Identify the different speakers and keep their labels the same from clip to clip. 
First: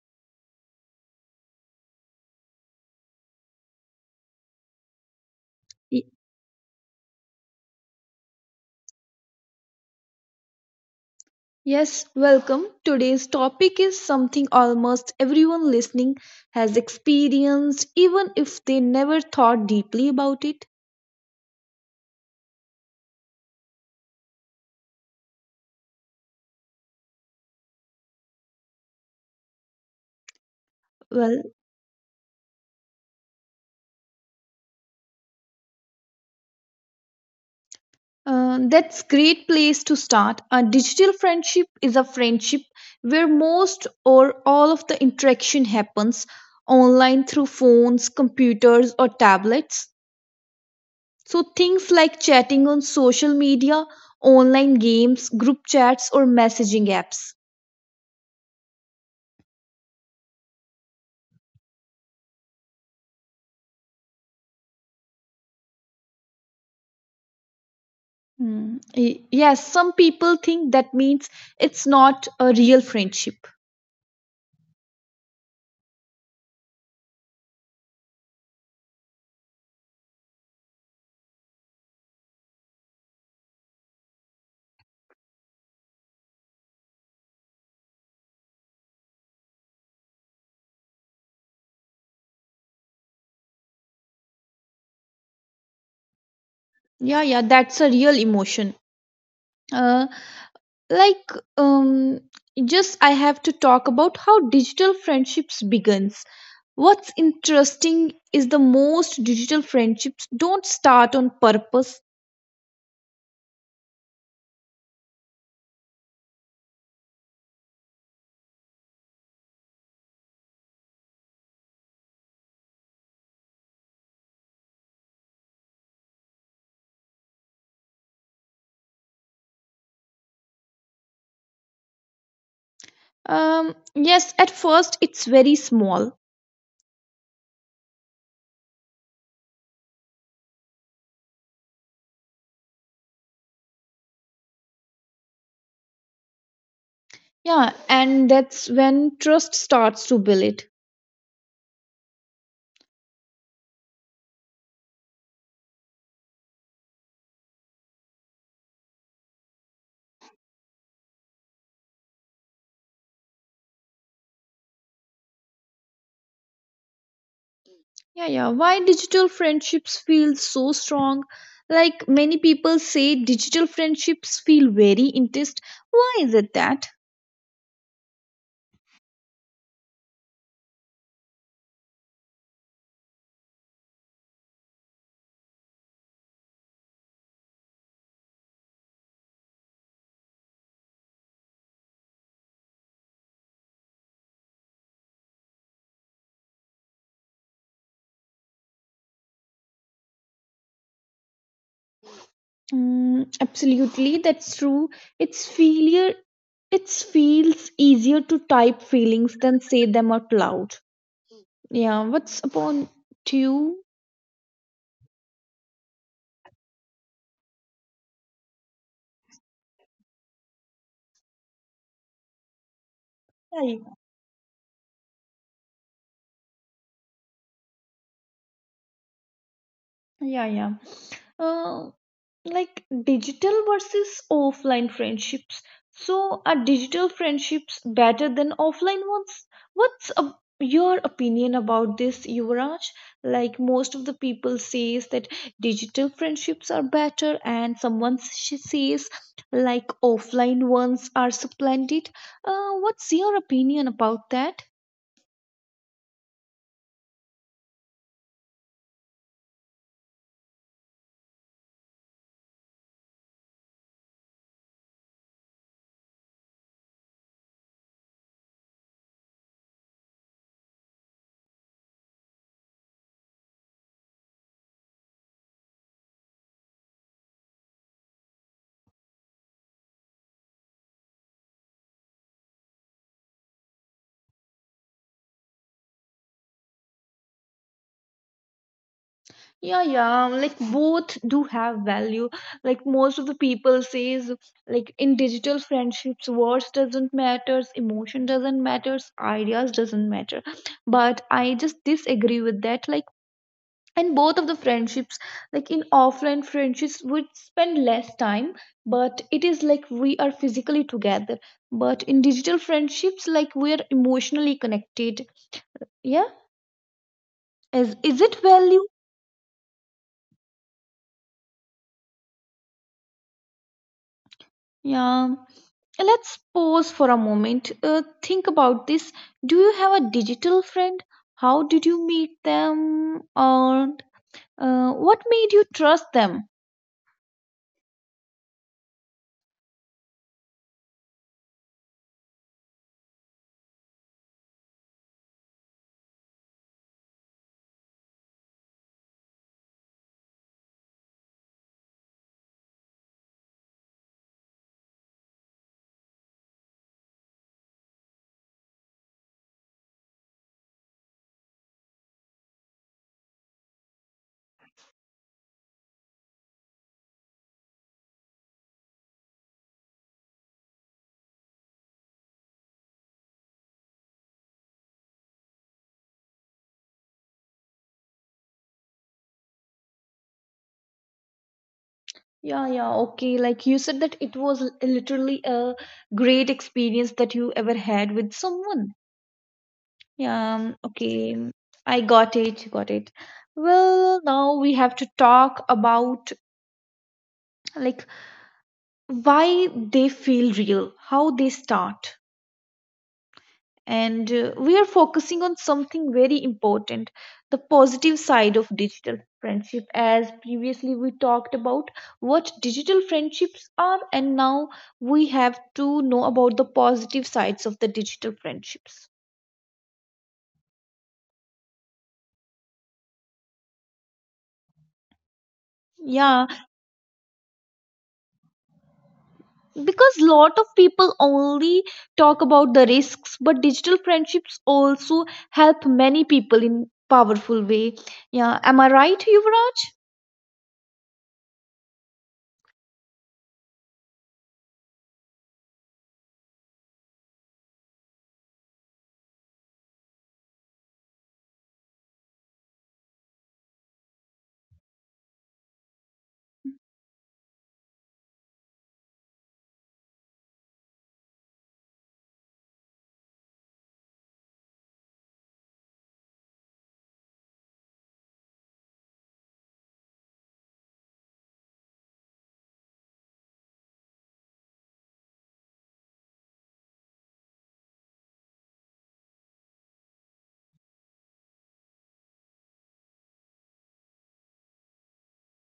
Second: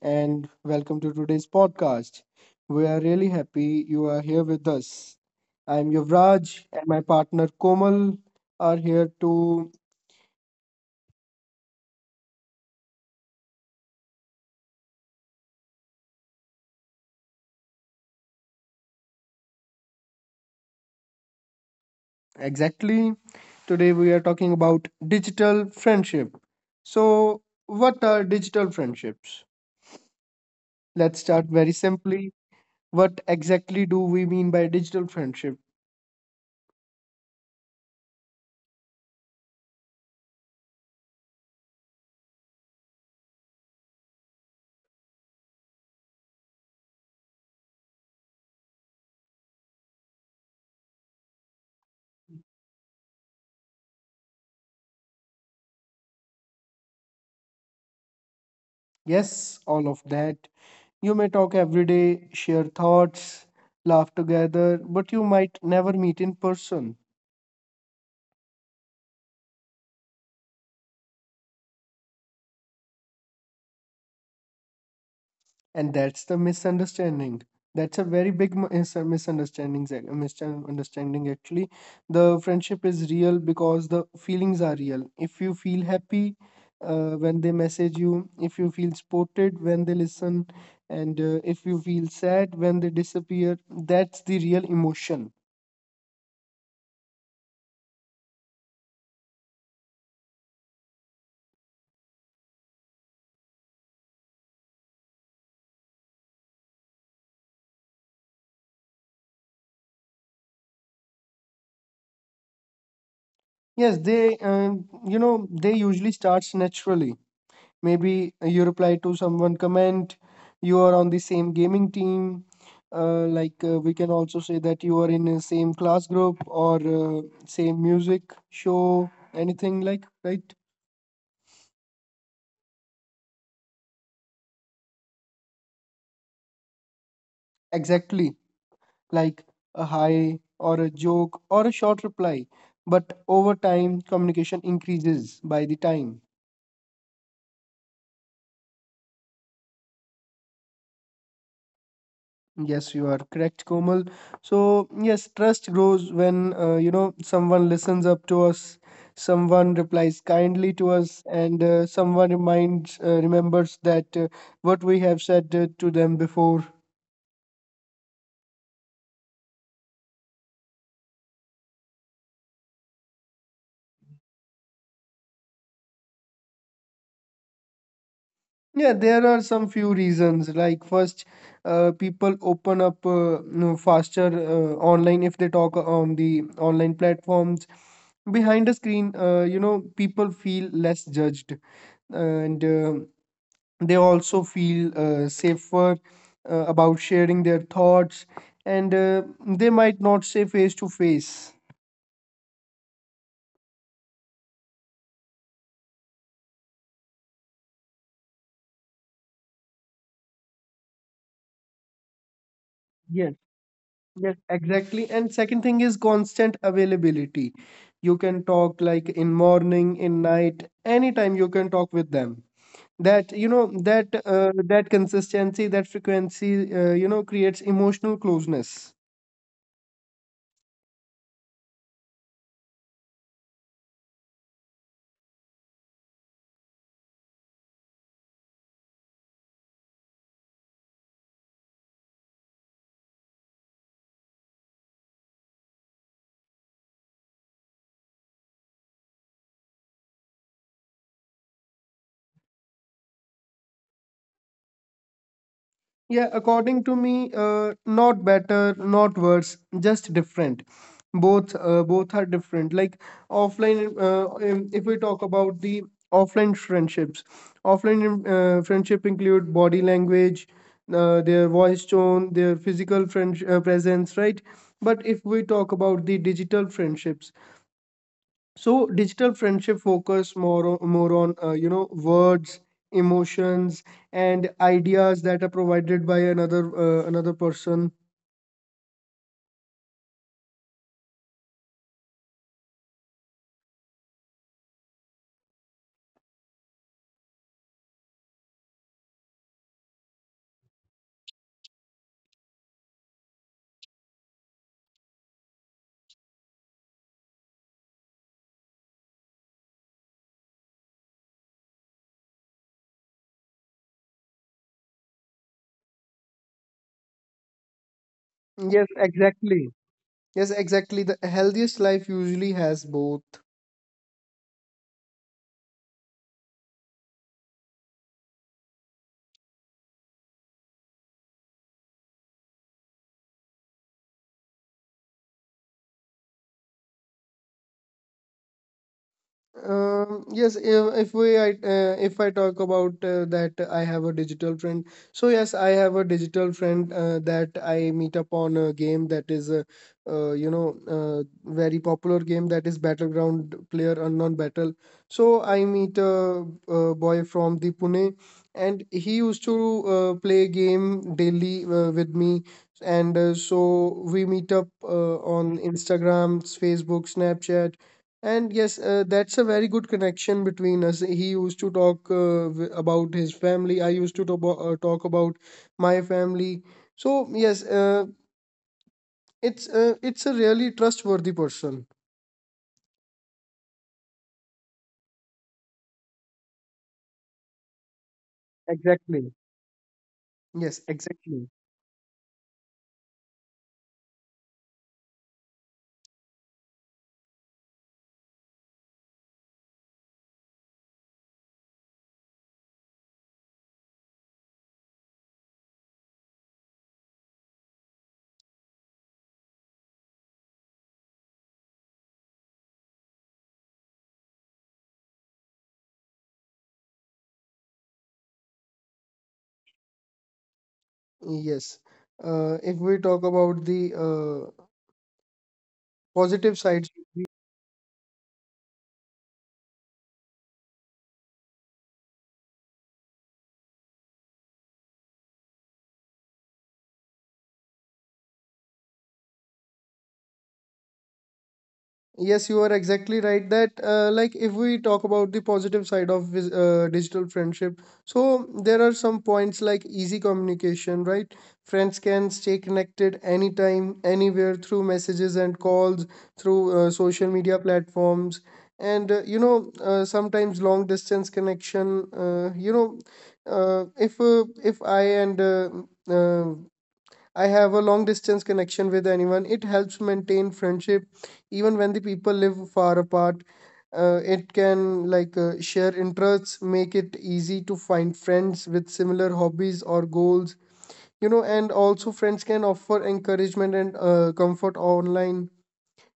Speaker 1: and welcome to today's podcast. We are really happy you are here with us. I'm
Speaker 2: Y-
Speaker 1: Yuvraj, and my partner Komal are here to
Speaker 2: Yes, welcome. Today's topic is something almost everyone listening has experienced, even if they never thought deeply about it.
Speaker 1: exactly. Today, we are talking about digital friendship. So, what are digital friendships? Let's start
Speaker 2: Well,
Speaker 1: very simply. What exactly do we mean by digital friendship?
Speaker 2: that's great place to start. A digital friendship is a friendship where most or all of the interaction happens online through phones, computers, or tablets. So things like chatting on social media, online games, group chats, or messaging apps.
Speaker 1: Yes, all of that. You may talk every day, share thoughts, laugh together, but you might never meet in person.
Speaker 2: Mm. Yes, some people think that means it's not a real friendship.
Speaker 1: And that's the misunderstanding. That's a very big is a misunderstanding, a misunderstanding actually. The friendship is real because the feelings are real. If you feel happy when they message you, if you feel supported when they listen, and if you feel sad when they disappear, that's the real emotion.
Speaker 2: Yeah, yeah, that's a real emotion. Uh, like, um, just I have to talk about how digital friendships begins. What's interesting is the most digital friendships don't start on purpose.
Speaker 1: Yes, they usually starts naturally, maybe you reply to someone comment, you are on the same gaming team, we can also say that you are in the same class group or same music show, anything like right.
Speaker 2: Yes, at first it's very small.
Speaker 1: Exactly, like a hi or a joke or a short reply, but over time communication increases by the time.
Speaker 2: Yeah, and that's when trust starts to build.
Speaker 1: Yes, you are correct, Komal. So, yes, trust grows when, someone listens up to us, someone replies kindly to us, and someone remembers that what we have said to them before.
Speaker 2: Yeah, yeah. Why digital friendships feel so strong? Like many people say, digital friendships feel very intense. Why is it that?
Speaker 1: Yeah, there are some few reasons. Like, first, people open up faster online if they talk on the online platforms. Behind a screen, people feel less judged and they also feel safer about sharing their thoughts, and they might not say face to face.
Speaker 2: Mm, absolutely, that's true. It's failure. It feels easier to type feelings than say them out loud. Yeah. What's upon to
Speaker 1: Yes,
Speaker 2: you?
Speaker 1: yes, exactly. And second thing is constant availability. You can talk like in morning, in night, anytime you can talk with them. That you know
Speaker 2: Yeah,
Speaker 1: that that consistency, that frequency, creates emotional closeness.
Speaker 2: yeah, yeah. yeah. Uh, Digital versus offline friendships. So, are digital friendships better than offline ones? What's a, your opinion about this, Yuvraj? Like most of the people says that digital friendships are better, and someone says like offline ones are supplanted. What's your opinion about that?
Speaker 1: Yeah, according to me, not better, not worse, just different. Both, both are different. Like offline, if we talk about the offline friendships, offline friendship include body language, their voice tone, their physical friend presence, right? But if we talk about the digital friendships, so digital friendship focus more on words, emotions, and ideas that are provided by another person.
Speaker 2: Yeah, yeah, like both do have value. Like most of the people says, like in digital friendships words doesn't matter, emotion doesn't matter, ideas doesn't matter. But I just disagree with that. Like, in both of the friendships, like in offline friendships we spend less time, but it is like we are physically together. But in digital friendships like we are emotionally connected, yeah. Is it
Speaker 1: Yes,
Speaker 2: value?
Speaker 1: exactly. Yes, exactly. The healthiest life usually has both.
Speaker 2: Yeah. Let's pause for a moment. Think about this. Do you have a digital friend? How did you meet them? Or what made you trust them?
Speaker 1: Yes, if we I if I talk about that I have a digital friend. So yes, I have a digital friend that I meet up on a game that is a very popular game, that is Battleground Player Unknown Battle. So I meet a boy from the Pune, and he used to play game daily with me, and so we meet up on Instagram, Facebook, Snapchat, and yes, that's a very good connection between us. He used to talk about his family. I used to talk about talk about my family. So yes, it's a really trustworthy person.
Speaker 2: Yeah, yeah, okay. Like you said that it was literally a great experience that you ever had with someone.
Speaker 1: Exactly.
Speaker 2: Yeah,
Speaker 1: Yes, exactly.
Speaker 2: okay. I got it, got it. Well, now we have to talk about, like, why they feel real, how they start. And we are focusing on something very important, the positive side of digital friendship. As previously we talked about what digital friendships are, and now we have to know about the positive sides of the digital friendships.
Speaker 1: Yes. If we talk about the positive
Speaker 2: Yeah,
Speaker 1: sides.
Speaker 2: because lot of people only talk about the risks, but digital friendships also help many people in powerful way. Yeah, am I right, Yuvraj?
Speaker 1: Yes, you are exactly right that like if we talk about the positive side of digital friendship, so there are some points like easy communication, right? Friends can stay connected anytime, anywhere through messages and calls, through social media platforms, and sometimes long distance connection. You know, if I and uh, I have a long distance connection with anyone. It helps maintain friendship even when the people live far apart. It can share interests, make it easy to find friends with similar hobbies or goals. You know, and also friends can offer encouragement and comfort online.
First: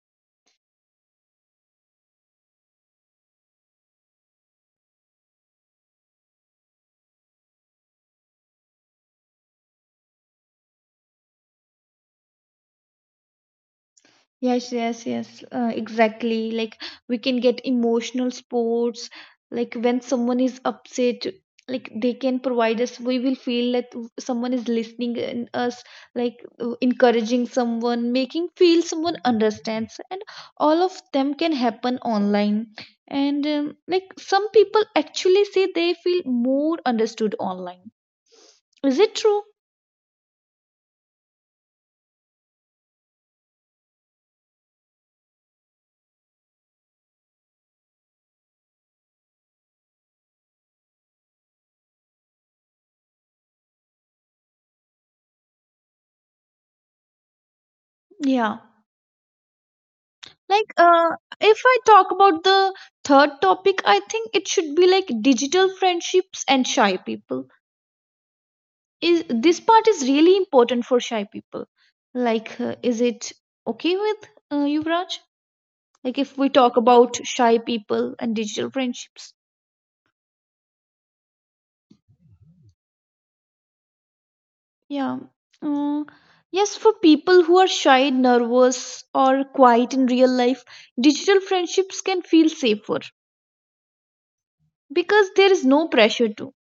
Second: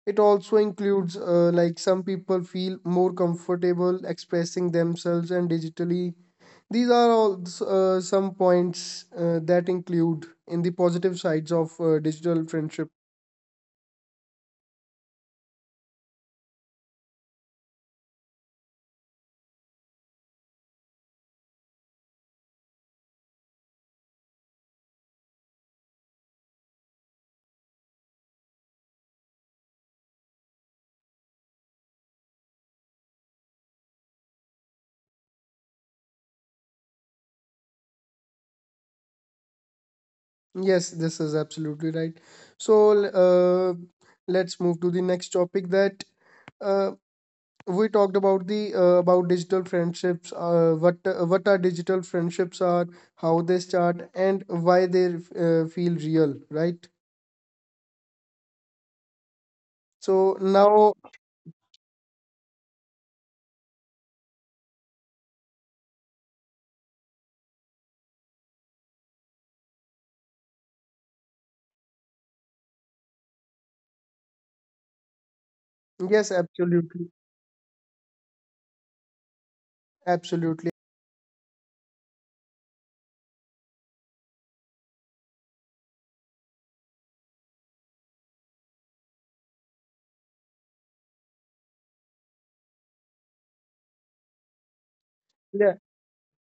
Speaker 1: It also includes some people feel more comfortable expressing themselves and digitally. These are all some points that include in the positive sides of digital friendship.
Speaker 2: Yes, yes, yes, exactly. Like we can get emotional sports. Like when someone is upset, like they can provide us. We will feel that someone is listening in us, like encouraging someone, making feel someone understands, and all of them can happen online. And like some people actually say they feel more understood online. Is it true?
Speaker 1: Yes, this is absolutely right. So let's move to the next topic that uh, we talked about the about digital friendships. What are digital friendships are, how they start, and why they feel real, right?
Speaker 2: Yeah.
Speaker 1: So
Speaker 2: Like
Speaker 1: now,
Speaker 2: if I talk about the third topic, I think it should be like digital friendships and shy people. Is this part is really important for shy people? Like is it okay with you, Raj? Like if
Speaker 1: yes,
Speaker 2: we talk
Speaker 1: absolutely,
Speaker 2: about shy people and digital friendships.
Speaker 1: absolutely.
Speaker 2: Yeah. Mm, yes, for people who are shy, nervous, or quiet in real life, digital friendships can feel safer because there is
Speaker 1: Yeah.
Speaker 2: no pressure to.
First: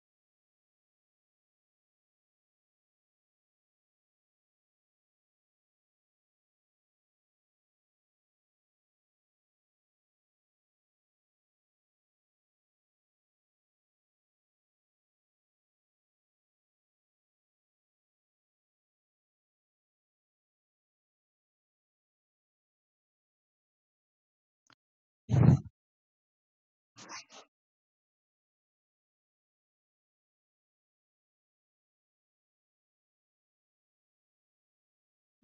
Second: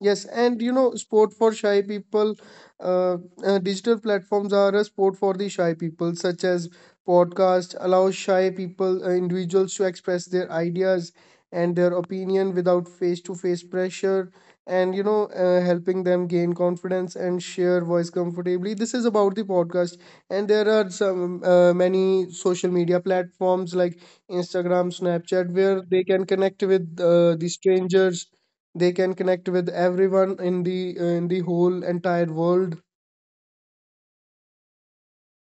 Speaker 1: Yes, and you know, sport for shy people, uh, digital platforms are a sport for the shy people, such as podcast allow shy people, individuals to express their ideas and their opinion without face-to-face pressure, and you know, helping them gain confidence and share voice comfortably. This is about the podcast, and there are some many social media platforms like Instagram, Snapchat, where they can connect with the strangers. They can connect with everyone in the whole entire world.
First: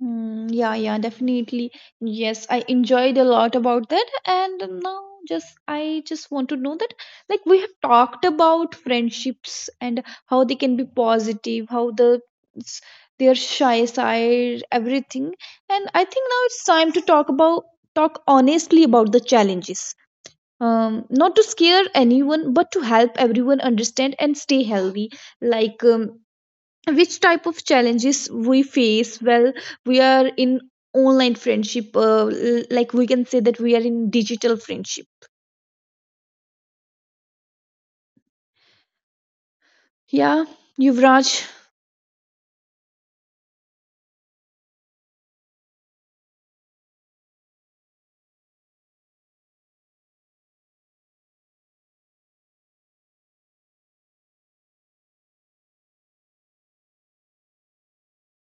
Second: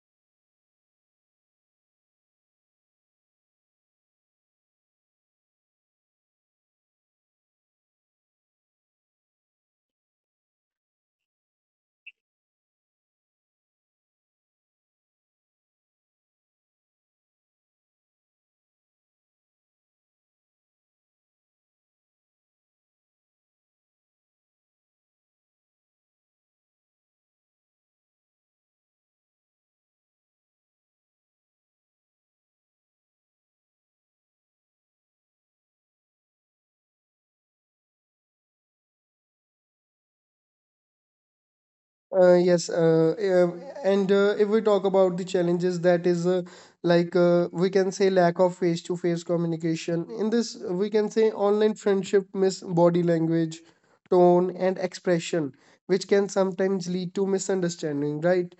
Speaker 2: Mm, yeah, yeah, definitely. Yes, I enjoyed a lot about that. And now just I just want to know that, like, we have talked about friendships and how they can be positive, how the s- their shy side, everything. And I think now it's time to talk honestly about the challenges. Not to scare anyone, but to help everyone understand and stay healthy. Like, which type of challenges we face. Well, we are in online friendship, like we can say that we are in digital friendship. Yeah, Yuvraj.
Speaker 1: Yes and If we talk about the challenges, that is we can say lack of face to face communication. In this we can say online friendship miss body language, tone and expression, which can sometimes lead to misunderstanding, right?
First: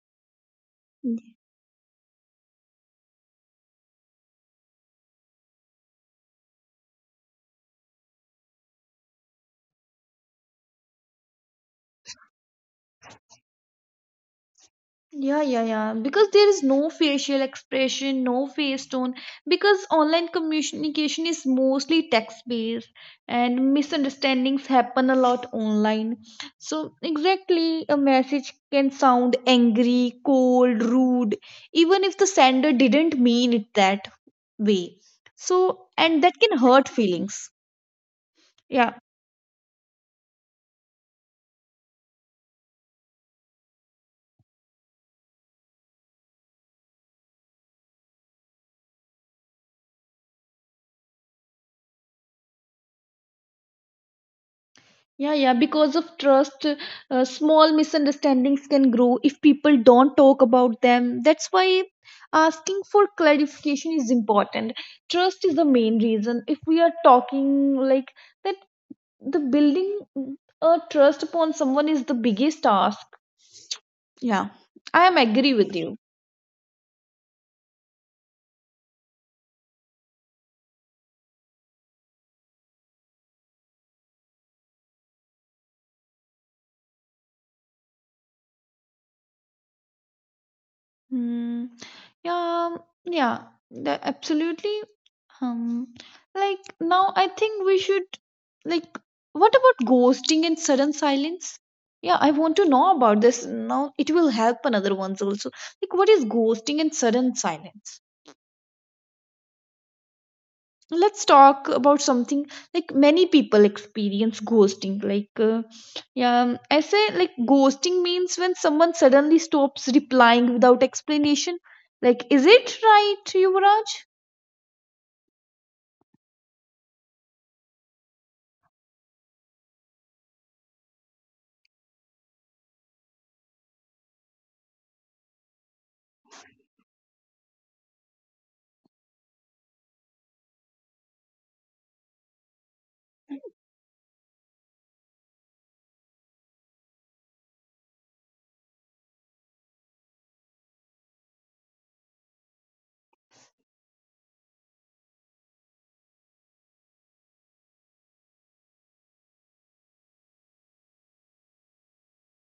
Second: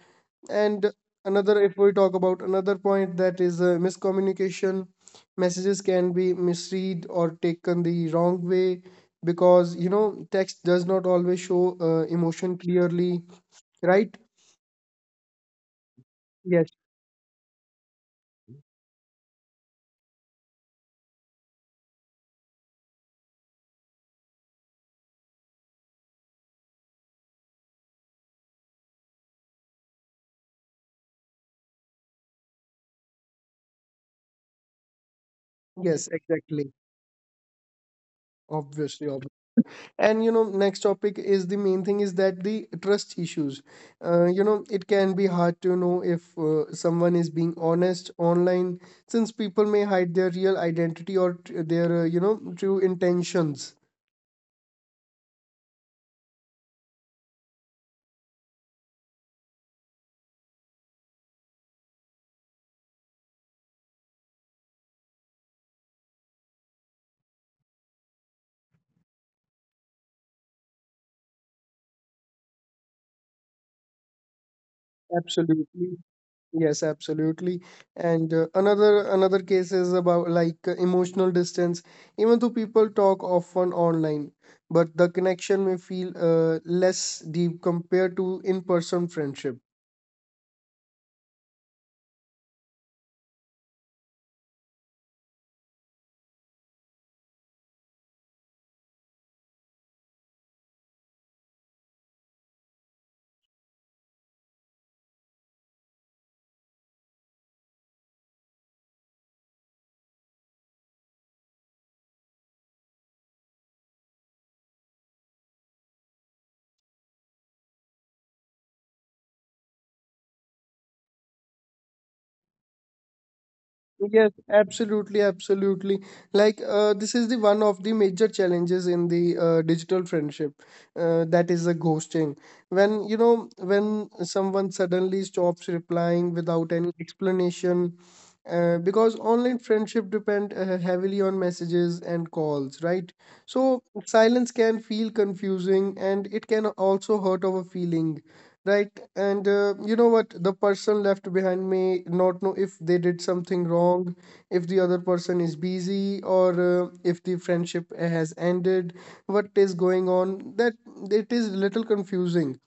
Speaker 1: And another, if we talk about another point, that is miscommunication. Messages can be misread or taken the wrong way, because you know text does not always show emotion clearly, right?
Speaker 2: Yeah, yeah, yeah. Because there is
Speaker 1: Yes,
Speaker 2: no facial expression, no face tone. Because online communication is mostly text based and misunderstandings happen a lot online. So, exactly, a message can sound angry, cold, rude, even if the sender didn't mean it that way. So,
Speaker 1: yes,
Speaker 2: and that can
Speaker 1: exactly,
Speaker 2: hurt feelings. Yeah,
Speaker 1: obviously, obviously. And you know next topic, is the main thing is that the trust issues. You know, it can be hard to know if someone is being honest online, since people may hide their real identity or their true intentions.
Speaker 2: yeah, yeah. Because of trust, small misunderstandings can grow if people don't talk about them. That's why asking for clarification is important. Trust is the main reason. If we are talking like that, the building a trust upon someone is the biggest task. Yeah, I am agree with
Speaker 1: Absolutely.
Speaker 2: you.
Speaker 1: Yes, absolutely. And another case is about like emotional distance. Even though people talk often online, but the connection may feel less deep compared to in-person friendship.
Speaker 2: Hmm. Yeah, yeah, absolutely. Um, like, now, I think we should, like, what about ghosting and sudden silence? Yeah, I want to know about this. Now it will help another ones also. Like what is ghosting and sudden silence? Let's talk about something. Like, many people experience ghosting. Like, yeah, I say like ghosting means when someone suddenly stops replying without explanation. Like is it right, Yuvraj?
Speaker 1: Yes, absolutely, absolutely. Like, this is the one of the major challenges in the digital friendship, that is the ghosting. When, you know, when someone suddenly stops replying without any explanation, because online friendship depend heavily on messages and calls, right? So silence can feel confusing and it can also hurt our feeling, right? And you know what? The person left behind may not know if they did something wrong, if the other person is busy, or if the friendship has ended, what is going on. That it is little confusing.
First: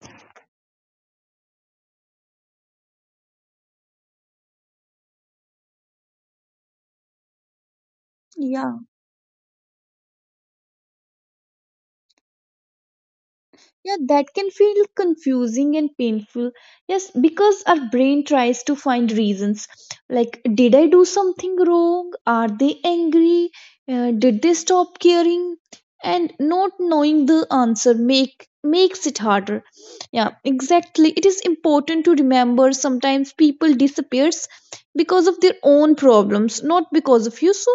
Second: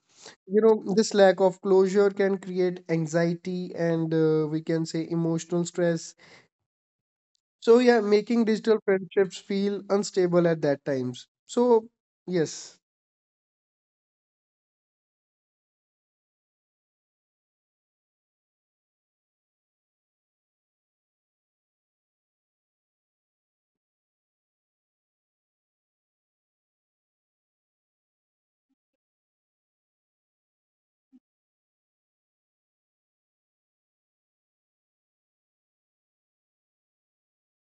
Speaker 1: You know, this lack of closure can create anxiety and we can say emotional stress. So yeah, making
Speaker 2: 一
Speaker 1: digital
Speaker 2: 样？
Speaker 1: friendships feel unstable at that times. So yes.
Speaker 2: Yeah, that can feel confusing and painful. Yes, because our brain tries to find reasons like, did I do something wrong? Are they angry? Did they stop caring? And not knowing the answer makes it harder. Yeah, exactly. It is important to remember sometimes people disappears because of their own problems, not because of you. So,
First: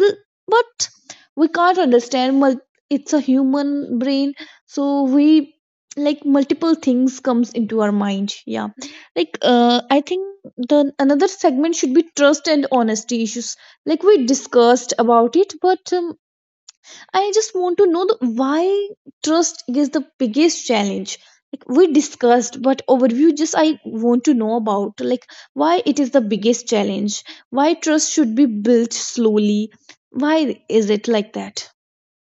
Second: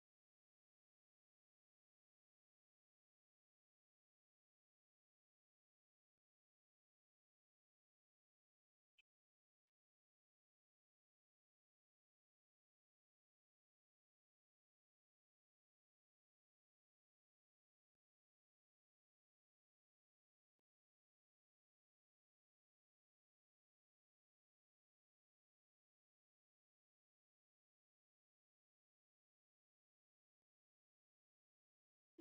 Speaker 2: but we can't understand. It's a human brain, so we, like, multiple things comes into our mind. Yeah, like I think the another segment should be trust and honesty issues. Like, we discussed about it, but I just want to know why trust is the biggest challenge. Like, we discussed, but overview, just I want to know about, like, why it is the biggest challenge, why trust should be built slowly, why is it like that.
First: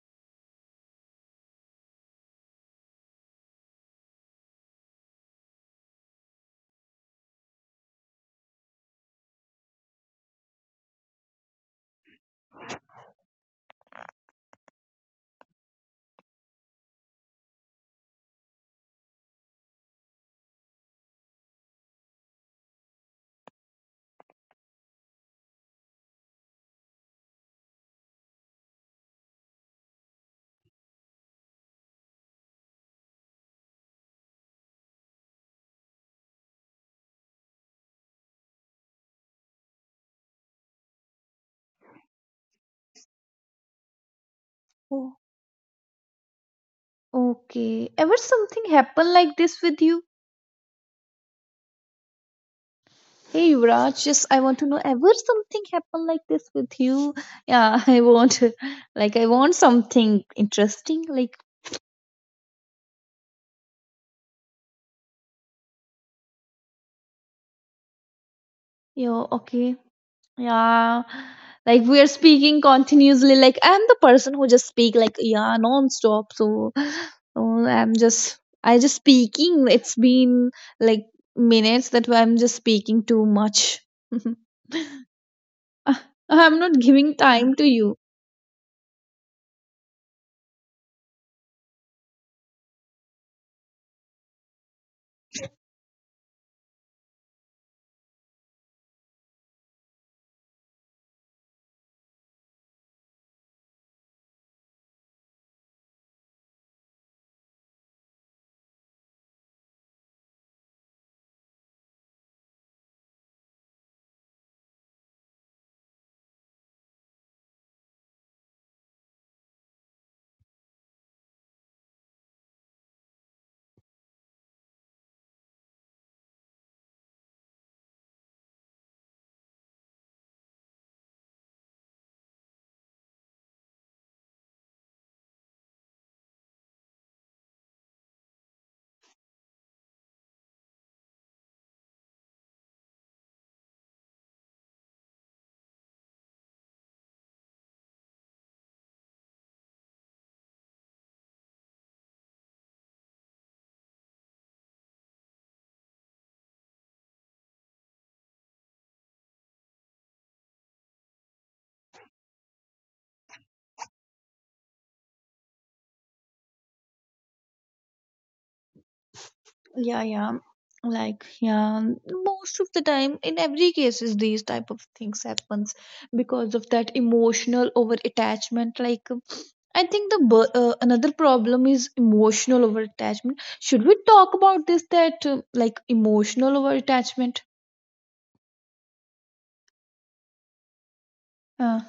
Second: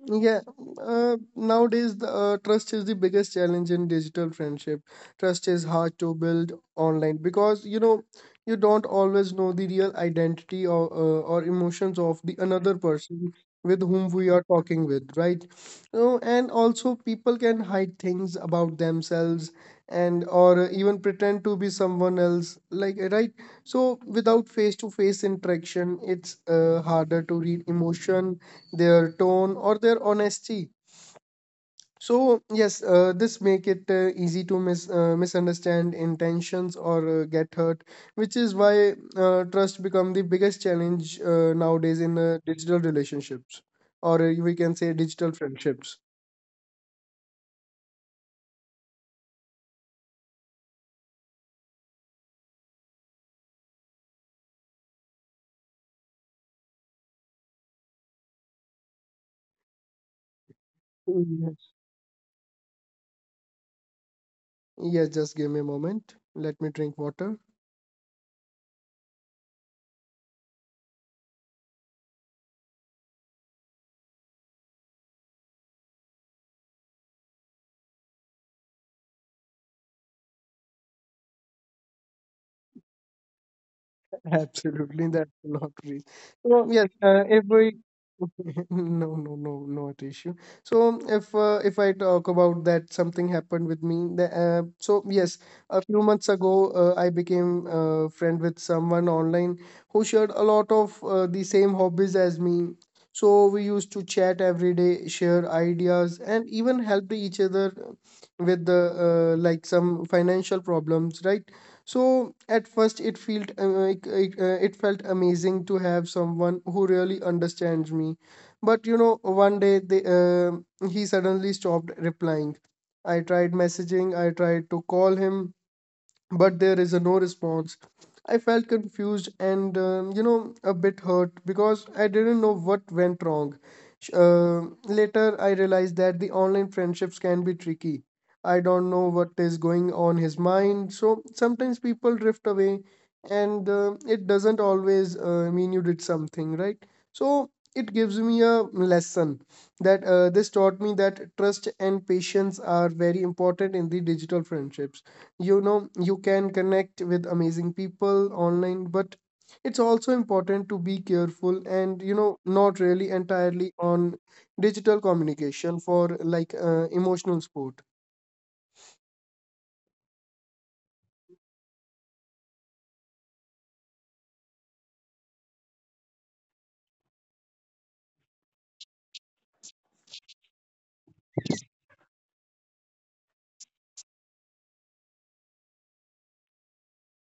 Speaker 1: Yeah, nowadays the trust is the biggest challenge in digital friendship. Trust is hard to build online because you know you don't always know the real identity or emotions of the another person with whom we are talking with, right? You know, and also people can hide things about themselves and or even pretend to be someone else like right. So without face to face interaction it's harder to read emotion, their tone or their honesty. So yes, this make it easy to misunderstand intentions or get hurt, which is why trust become the biggest challenge nowadays in digital relationships, or we can say digital
Speaker 2: Oh,
Speaker 1: friendships.
Speaker 2: okay. Ever something happen like this with you? Hey Yuvraj, just I want to know, ever something happened like this with you? Yeah, I want, like, I want something interesting. Like,
Speaker 1: Yes. Yes, just give me a moment, let me drink water.
Speaker 2: yo, okay, yeah. Like we are speaking continuously. Like, I'm the person who just speak, like, yeah, non-stop. So, I'm just I just speaking. It's been, like, minutes that I'm just speaking too much.
Speaker 1: Absolutely, that's not reach.
Speaker 2: I-
Speaker 1: So
Speaker 2: I'm
Speaker 1: yes,
Speaker 2: not giving
Speaker 1: if
Speaker 2: time
Speaker 1: we
Speaker 2: to you.
Speaker 1: no, no, no, not issue. So if I talk about that something happened with me. So yes, a few months ago I became friend with someone online who shared a lot of the same hobbies as me. So we used to chat every day, share ideas, and even help each other with the some financial problems, right? So at first it felt like it felt amazing to have someone who really understands me. But you know one day he suddenly stopped replying. I tried messaging, I tried to call him, but there is a no response. I felt confused and a bit hurt because I didn't know what went wrong. Sh- Uh, Later, I realized that the online friendships can be tricky. I don't know what is going on his mind, so sometimes people drift away, and it doesn't always mean you did something right. So it gives me a lesson that this taught me that trust and patience are very important in the digital friendships. You can connect with amazing people online, but it's also important to be careful and not really entirely on digital communication for emotional support.
Speaker 2: Yeah, yeah, like, yeah. Most of the time in every cases these type of things happens because of that emotional over attachment. Like, I think another problem is emotional over attachment. Should we talk about this, that like emotional over attachment, uh,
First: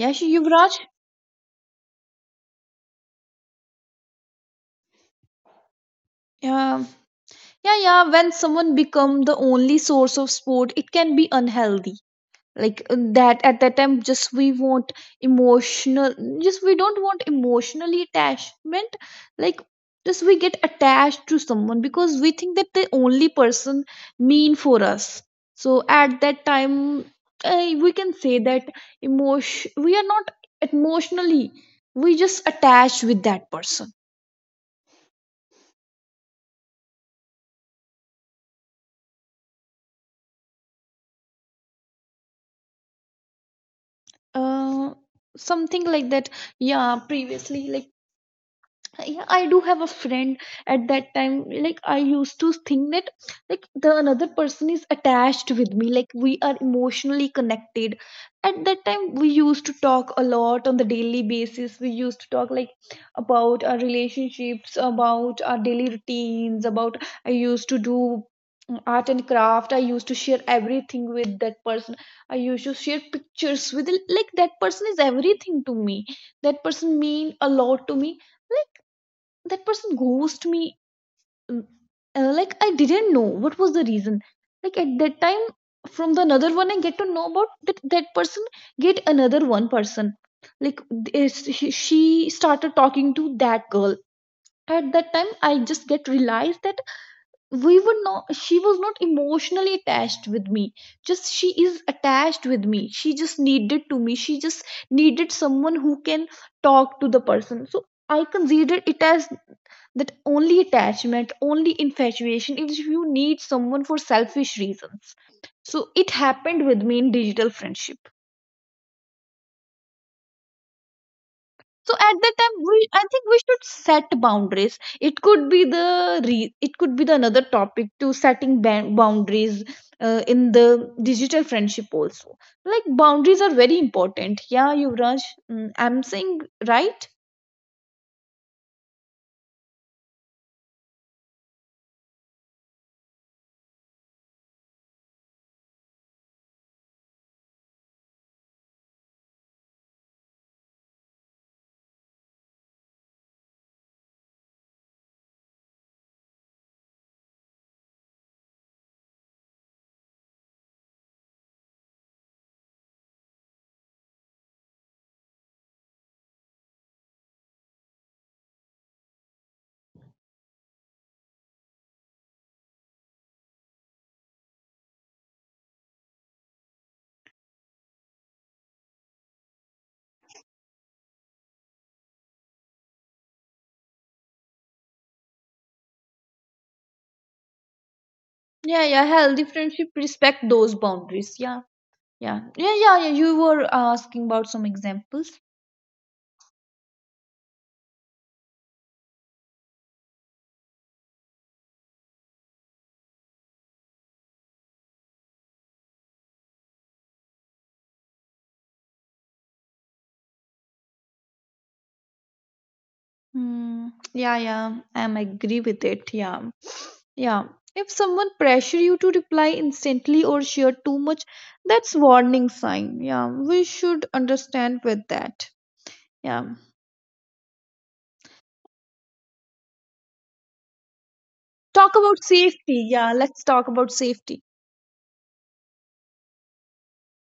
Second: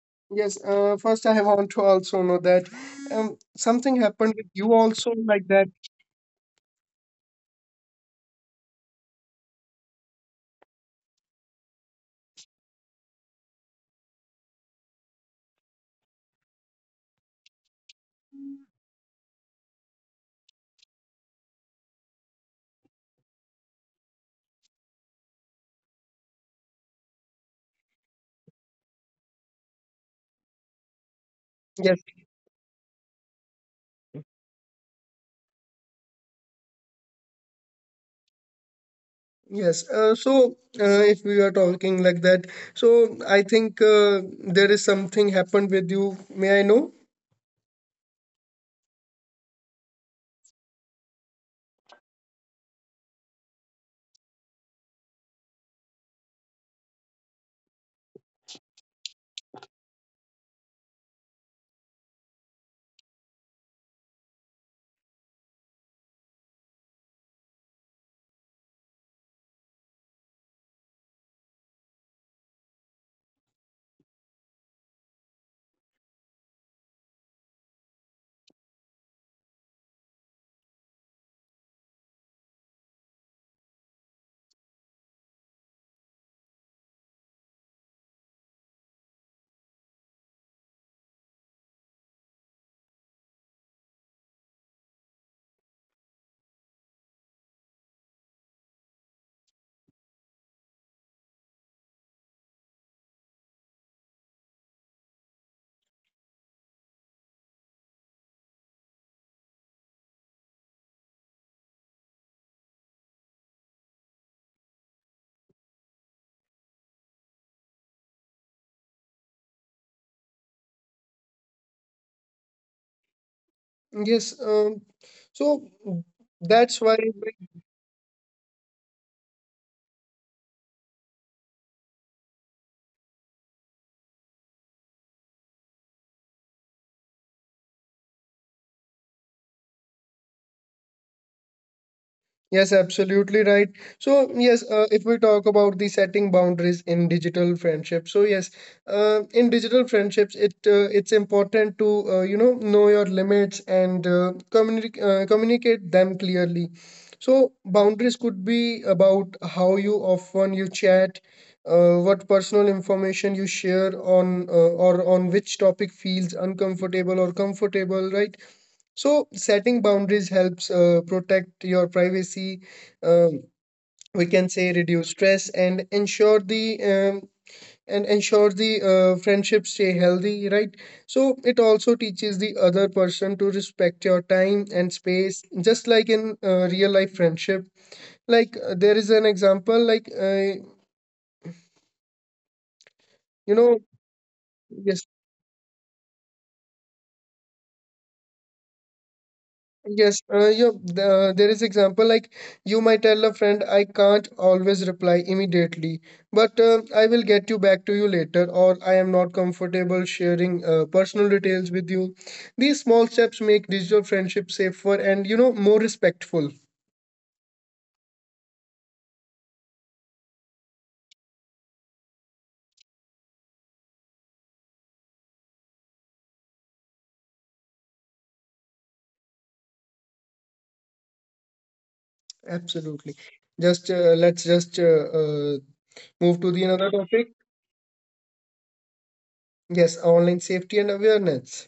Speaker 2: yeah,
Speaker 1: Yes,
Speaker 2: Yuvraj?
Speaker 1: first I want to also know that, something happened with you also like that?
Speaker 2: Yeah, yeah, yeah. When someone become the only source of support it can be unhealthy. Like that, at that time, just we want emotional, just we don't want emotionally attachment. Like, just we get attached to someone because we think that the only person mean for us. So at that time, we can say that
Speaker 1: Yes.
Speaker 2: emotion, we are not emotionally, we just attached with that person.
Speaker 1: Yes, so if we are talking like that, so I think there is something happened with you, may I know?
Speaker 2: uh, Something like that. Yeah, previously, like, yeah, I do have a friend. At that time, like, I used to think that, like, the another person is attached with me, like we are emotionally connected. At that time we used to talk a lot on the daily basis. We used to talk like about our relationships, about our daily routines, about, I used to do, mm, art and craft. I used to share everything with that person. I used to share pictures with. Like, that person is everything to me, that person mean a lot to me. That person ghosted me. mm, like, I didn't know what was the reason. Like, at that time, from the another one I get to know about that person get another one person. Like, this, she started talking to that girl. At that time I just get realized that we were not, she was not emotionally attached with me. Just she is attached with me, she just needed to me, she just needed someone who can talk to the person. So I considered it as that only attachment, only infatuation is if you need someone for selfish reasons. So it happened with me in digital friendship.
Speaker 1: Yes. So
Speaker 2: So at that
Speaker 1: that's
Speaker 2: time,
Speaker 1: why.
Speaker 2: we I think we should set boundaries. It could be the another topic to setting boundaries in the digital friendship also. Like boundaries are very important. Yeah, Yuvraj, mm, I'm saying right.
Speaker 1: Yes, absolutely right. So, yes, if we talk about the setting boundaries in digital friendships, so yes, in digital friendships, it's important to, know your limits and communicate them clearly. So, boundaries could be about how you often you chat, what personal information you share on, or on which topic feels uncomfortable or comfortable, right? So setting boundaries helps protect your privacy. Um, we can say reduce stress and ensure the friendships stay healthy, right? So it also teaches the other person to respect your time and space, just like in real life friendship. Like there is an example,
Speaker 2: Yeah, yeah,
Speaker 1: you
Speaker 2: healthy
Speaker 1: know,
Speaker 2: friendship respect
Speaker 1: yes.
Speaker 2: those boundaries. Yeah. Yeah. Yeah, yeah, yeah. You were asking about some examples.
Speaker 1: Yes, there is example like you might tell a friend, I can't always reply immediately, but I will get you back to you later, or I am not comfortable sharing personal details with you. These small steps make digital friendship safer and more respectful.
Speaker 2: Hmm. Yeah, yeah. I'm agree with it. Yeah. Yeah. If someone pressure you to reply instantly or share too much, that's warning sign. Yeah. We should understand with that. Yeah.
Speaker 1: Absolutely. Just let's just uh,
Speaker 2: Talk
Speaker 1: Move to the
Speaker 2: about
Speaker 1: another
Speaker 2: safety.
Speaker 1: topic.
Speaker 2: Yeah, let's talk about safety.
Speaker 1: Yes, online safety and awareness.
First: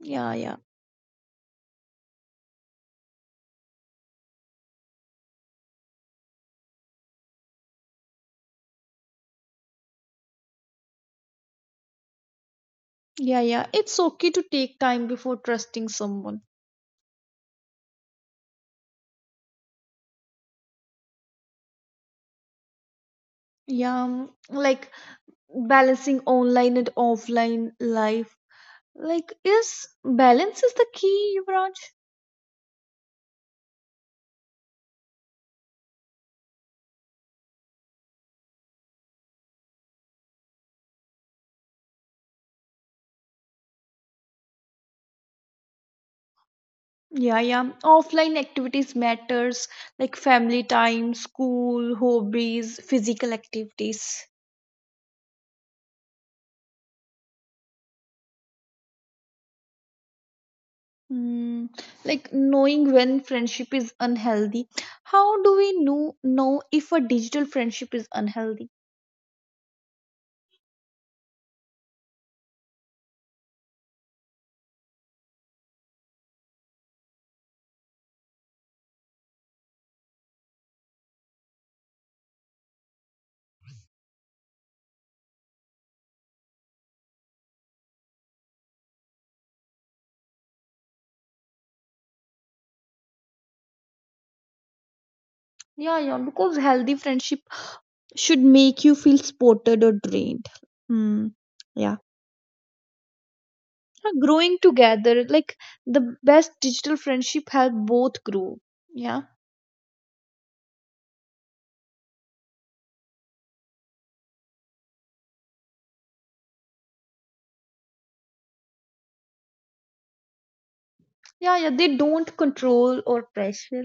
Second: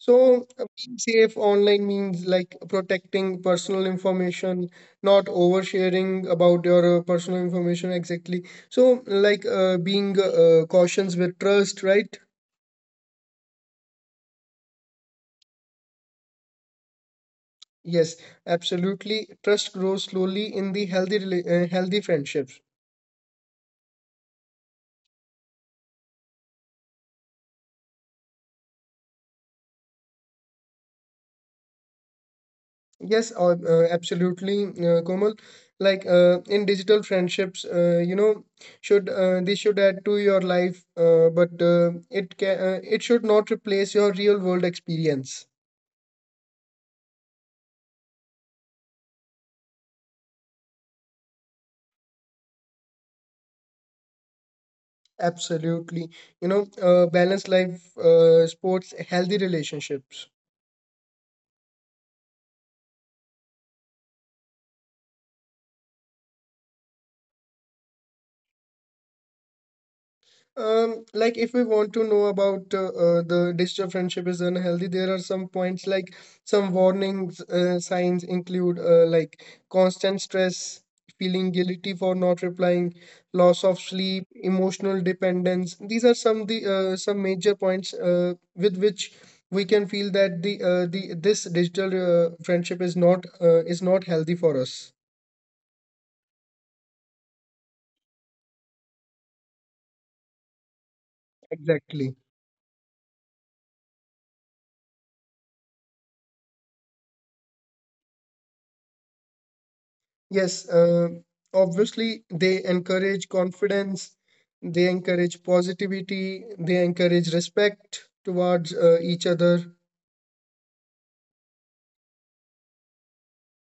Speaker 2: Yeah, yeah.
Speaker 1: being safe online means like protecting personal information, not oversharing about your personal information exactly. So, like being cautious with trust, right?
Speaker 2: Yeah, yeah. It's okay to take time before trusting someone.
Speaker 1: Yes, absolutely. Trust grows slowly in the healthy friendships.
Speaker 2: Yeah. Like, balancing online and offline life. Like, is balance is the key, Yuvraj?
Speaker 1: Yes, absolutely, Komal. Like in digital friendships, should they should add to your life, but it can it should not replace your real world experience.
Speaker 2: Yeah, yeah. Offline activities matters, like family time, school, hobbies, physical activities.
Speaker 1: Absolutely, balanced life, sports, healthy relationships.
Speaker 2: Hmm. Like, knowing when friendship is unhealthy. How do we know if a digital friendship is unhealthy?
Speaker 1: Like if we want to know about the digital friendship is unhealthy, there are some points like some warnings signs include like constant stress, feeling guilty for not replying, loss of sleep, emotional dependence. These are some the some major points with which we can feel that the this digital friendship is not healthy for us.
Speaker 2: Yeah, yeah. Because healthy friendship should make you feel supported or drained. Hmm. Yeah.
Speaker 1: Exactly.
Speaker 2: Growing together, like the best digital friendship help both grow. Yeah.
Speaker 1: Yes, obviously, they encourage confidence, they encourage positivity, they encourage respect towards each other.
Speaker 2: Yeah, yeah, they don't control or pressure.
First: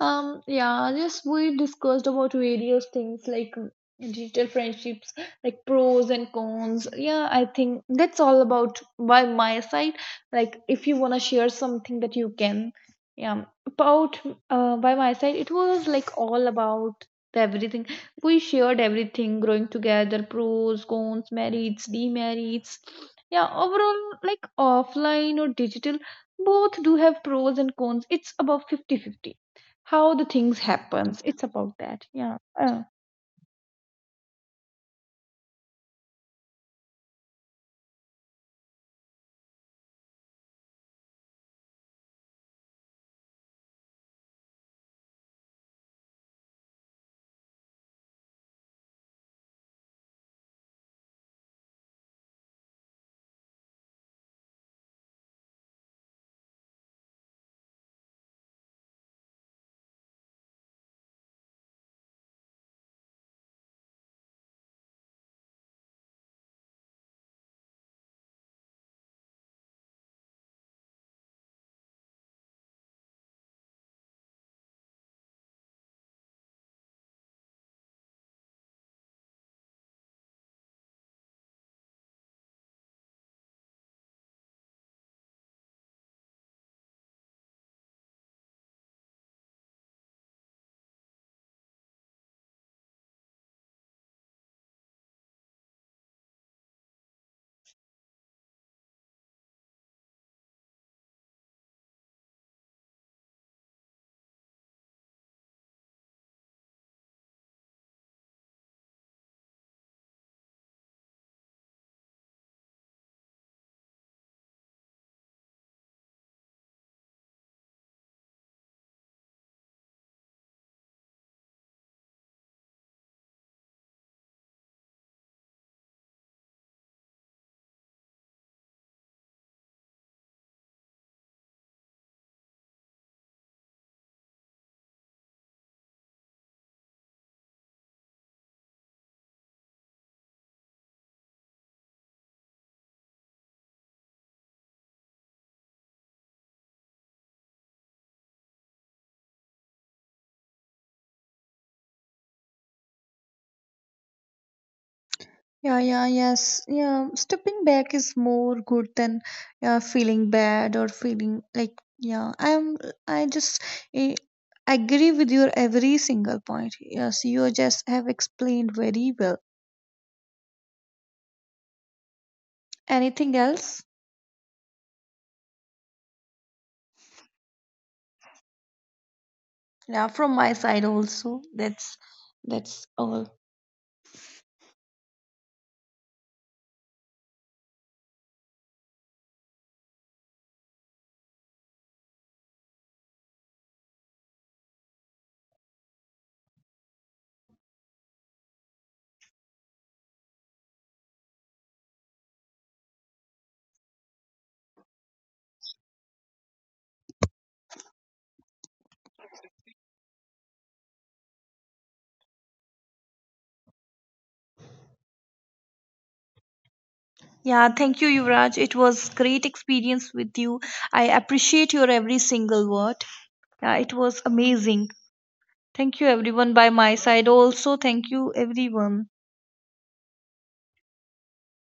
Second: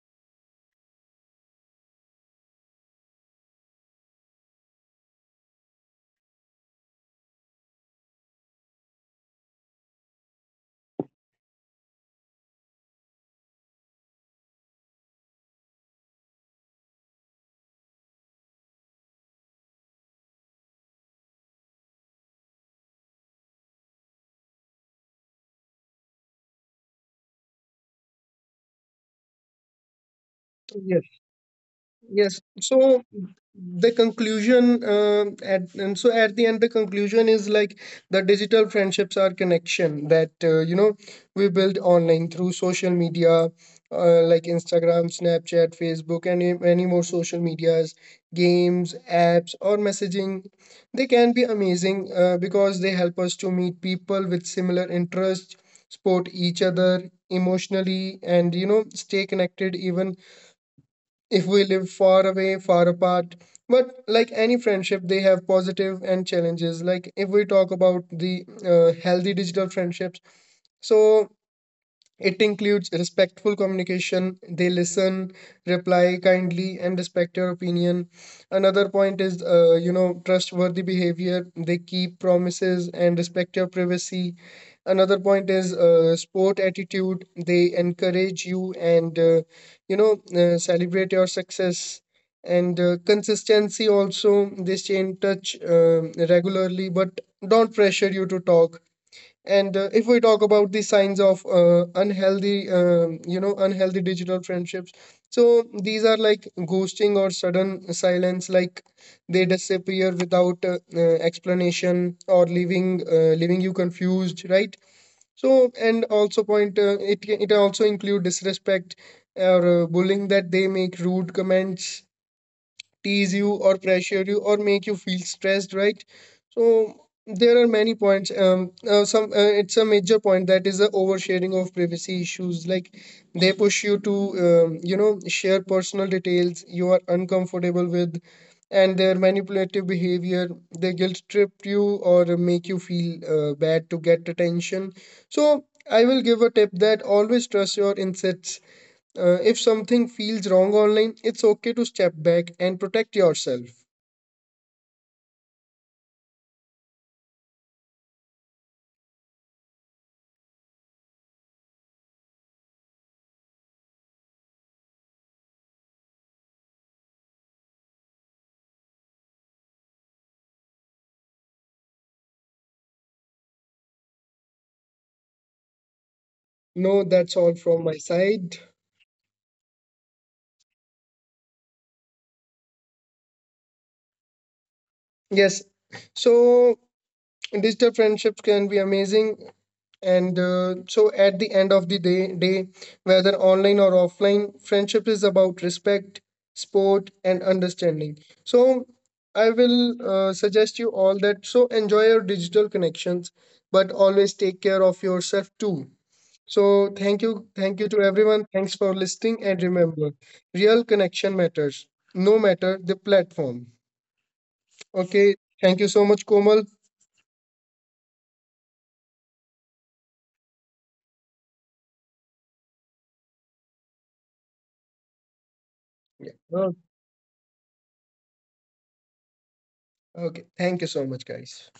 Speaker 2: Yeah, just we discussed about various things, like digital friendships, like pros and cons. Yeah, I think that's all about by my side. Like, if you want to share something that you can. Yeah, about, by my side it was like all about the everything. We shared everything: growing together, pros, cons, merits, demerits. Yeah, overall, like offline or digital, both do have pros and cons. It's about 50-50. How the things happens, it's
Speaker 1: Yes.
Speaker 2: about that. Yeah,
Speaker 1: Yes. So the conclusion, at and so at the end the conclusion is like the digital friendships are connection that we build online through social media, like Instagram, Snapchat, Facebook, and many more social medias, games, apps, or messaging. They can be amazing because they help us to meet people with similar interests, support each other emotionally, and stay connected even if we live far away, far apart. But like any friendship, they have positive and challenges. Like if we talk about the healthy digital friendships, so it includes respectful communication. They listen, reply kindly, and respect your opinion. Another point is, trustworthy behavior. They keep promises and respect your privacy. Another point is sport attitude. They encourage you and, celebrate your success. And consistency also. They stay in touch regularly, but don't pressure you to talk. And if we talk about the signs of unhealthy digital friendships, so these are like ghosting or sudden silence, like they disappear without explanation or leaving you confused, right? So, and also point it also include disrespect or bullying, that they make rude comments, tease you or pressure you or make you feel stressed, right? So there are many points. Some It's a major point that is the oversharing of privacy issues, like they push you to share personal details you are uncomfortable with. And their manipulative behavior, they guilt trip you or make you feel bad to get attention. So I will give a tip that always trust your insights. If something feels wrong online, it's okay to step back and protect yourself.
Speaker 2: Yeah, yeah, yes. Yeah, stepping back is more good than, yeah, feeling bad or feeling like, yeah. I just eh, agree with your every single point. Yes, you just have explained very well. Anything else?
Speaker 1: No, that's all from my side.
Speaker 2: Yeah, from my side also. That's all.
Speaker 1: Yes. So digital friendships can be amazing. And so at the end of the day, whether online or offline, friendship is about respect, sport, and understanding. So I will suggest you all that. So enjoy your digital connections, but always take care of yourself too. So thank you to everyone. Thanks for listening, and remember, real connection matters, no matter the platform. Okay, thank you so much, Komal.
Speaker 2: Yeah, thank you, Yuvraj. It was great experience with you. I appreciate your every single word. Yeah, it was amazing. Thank you, everyone,
Speaker 1: Yeah.
Speaker 2: by my side. Also, thank you, everyone.
Speaker 1: Okay, thank you so much, guys.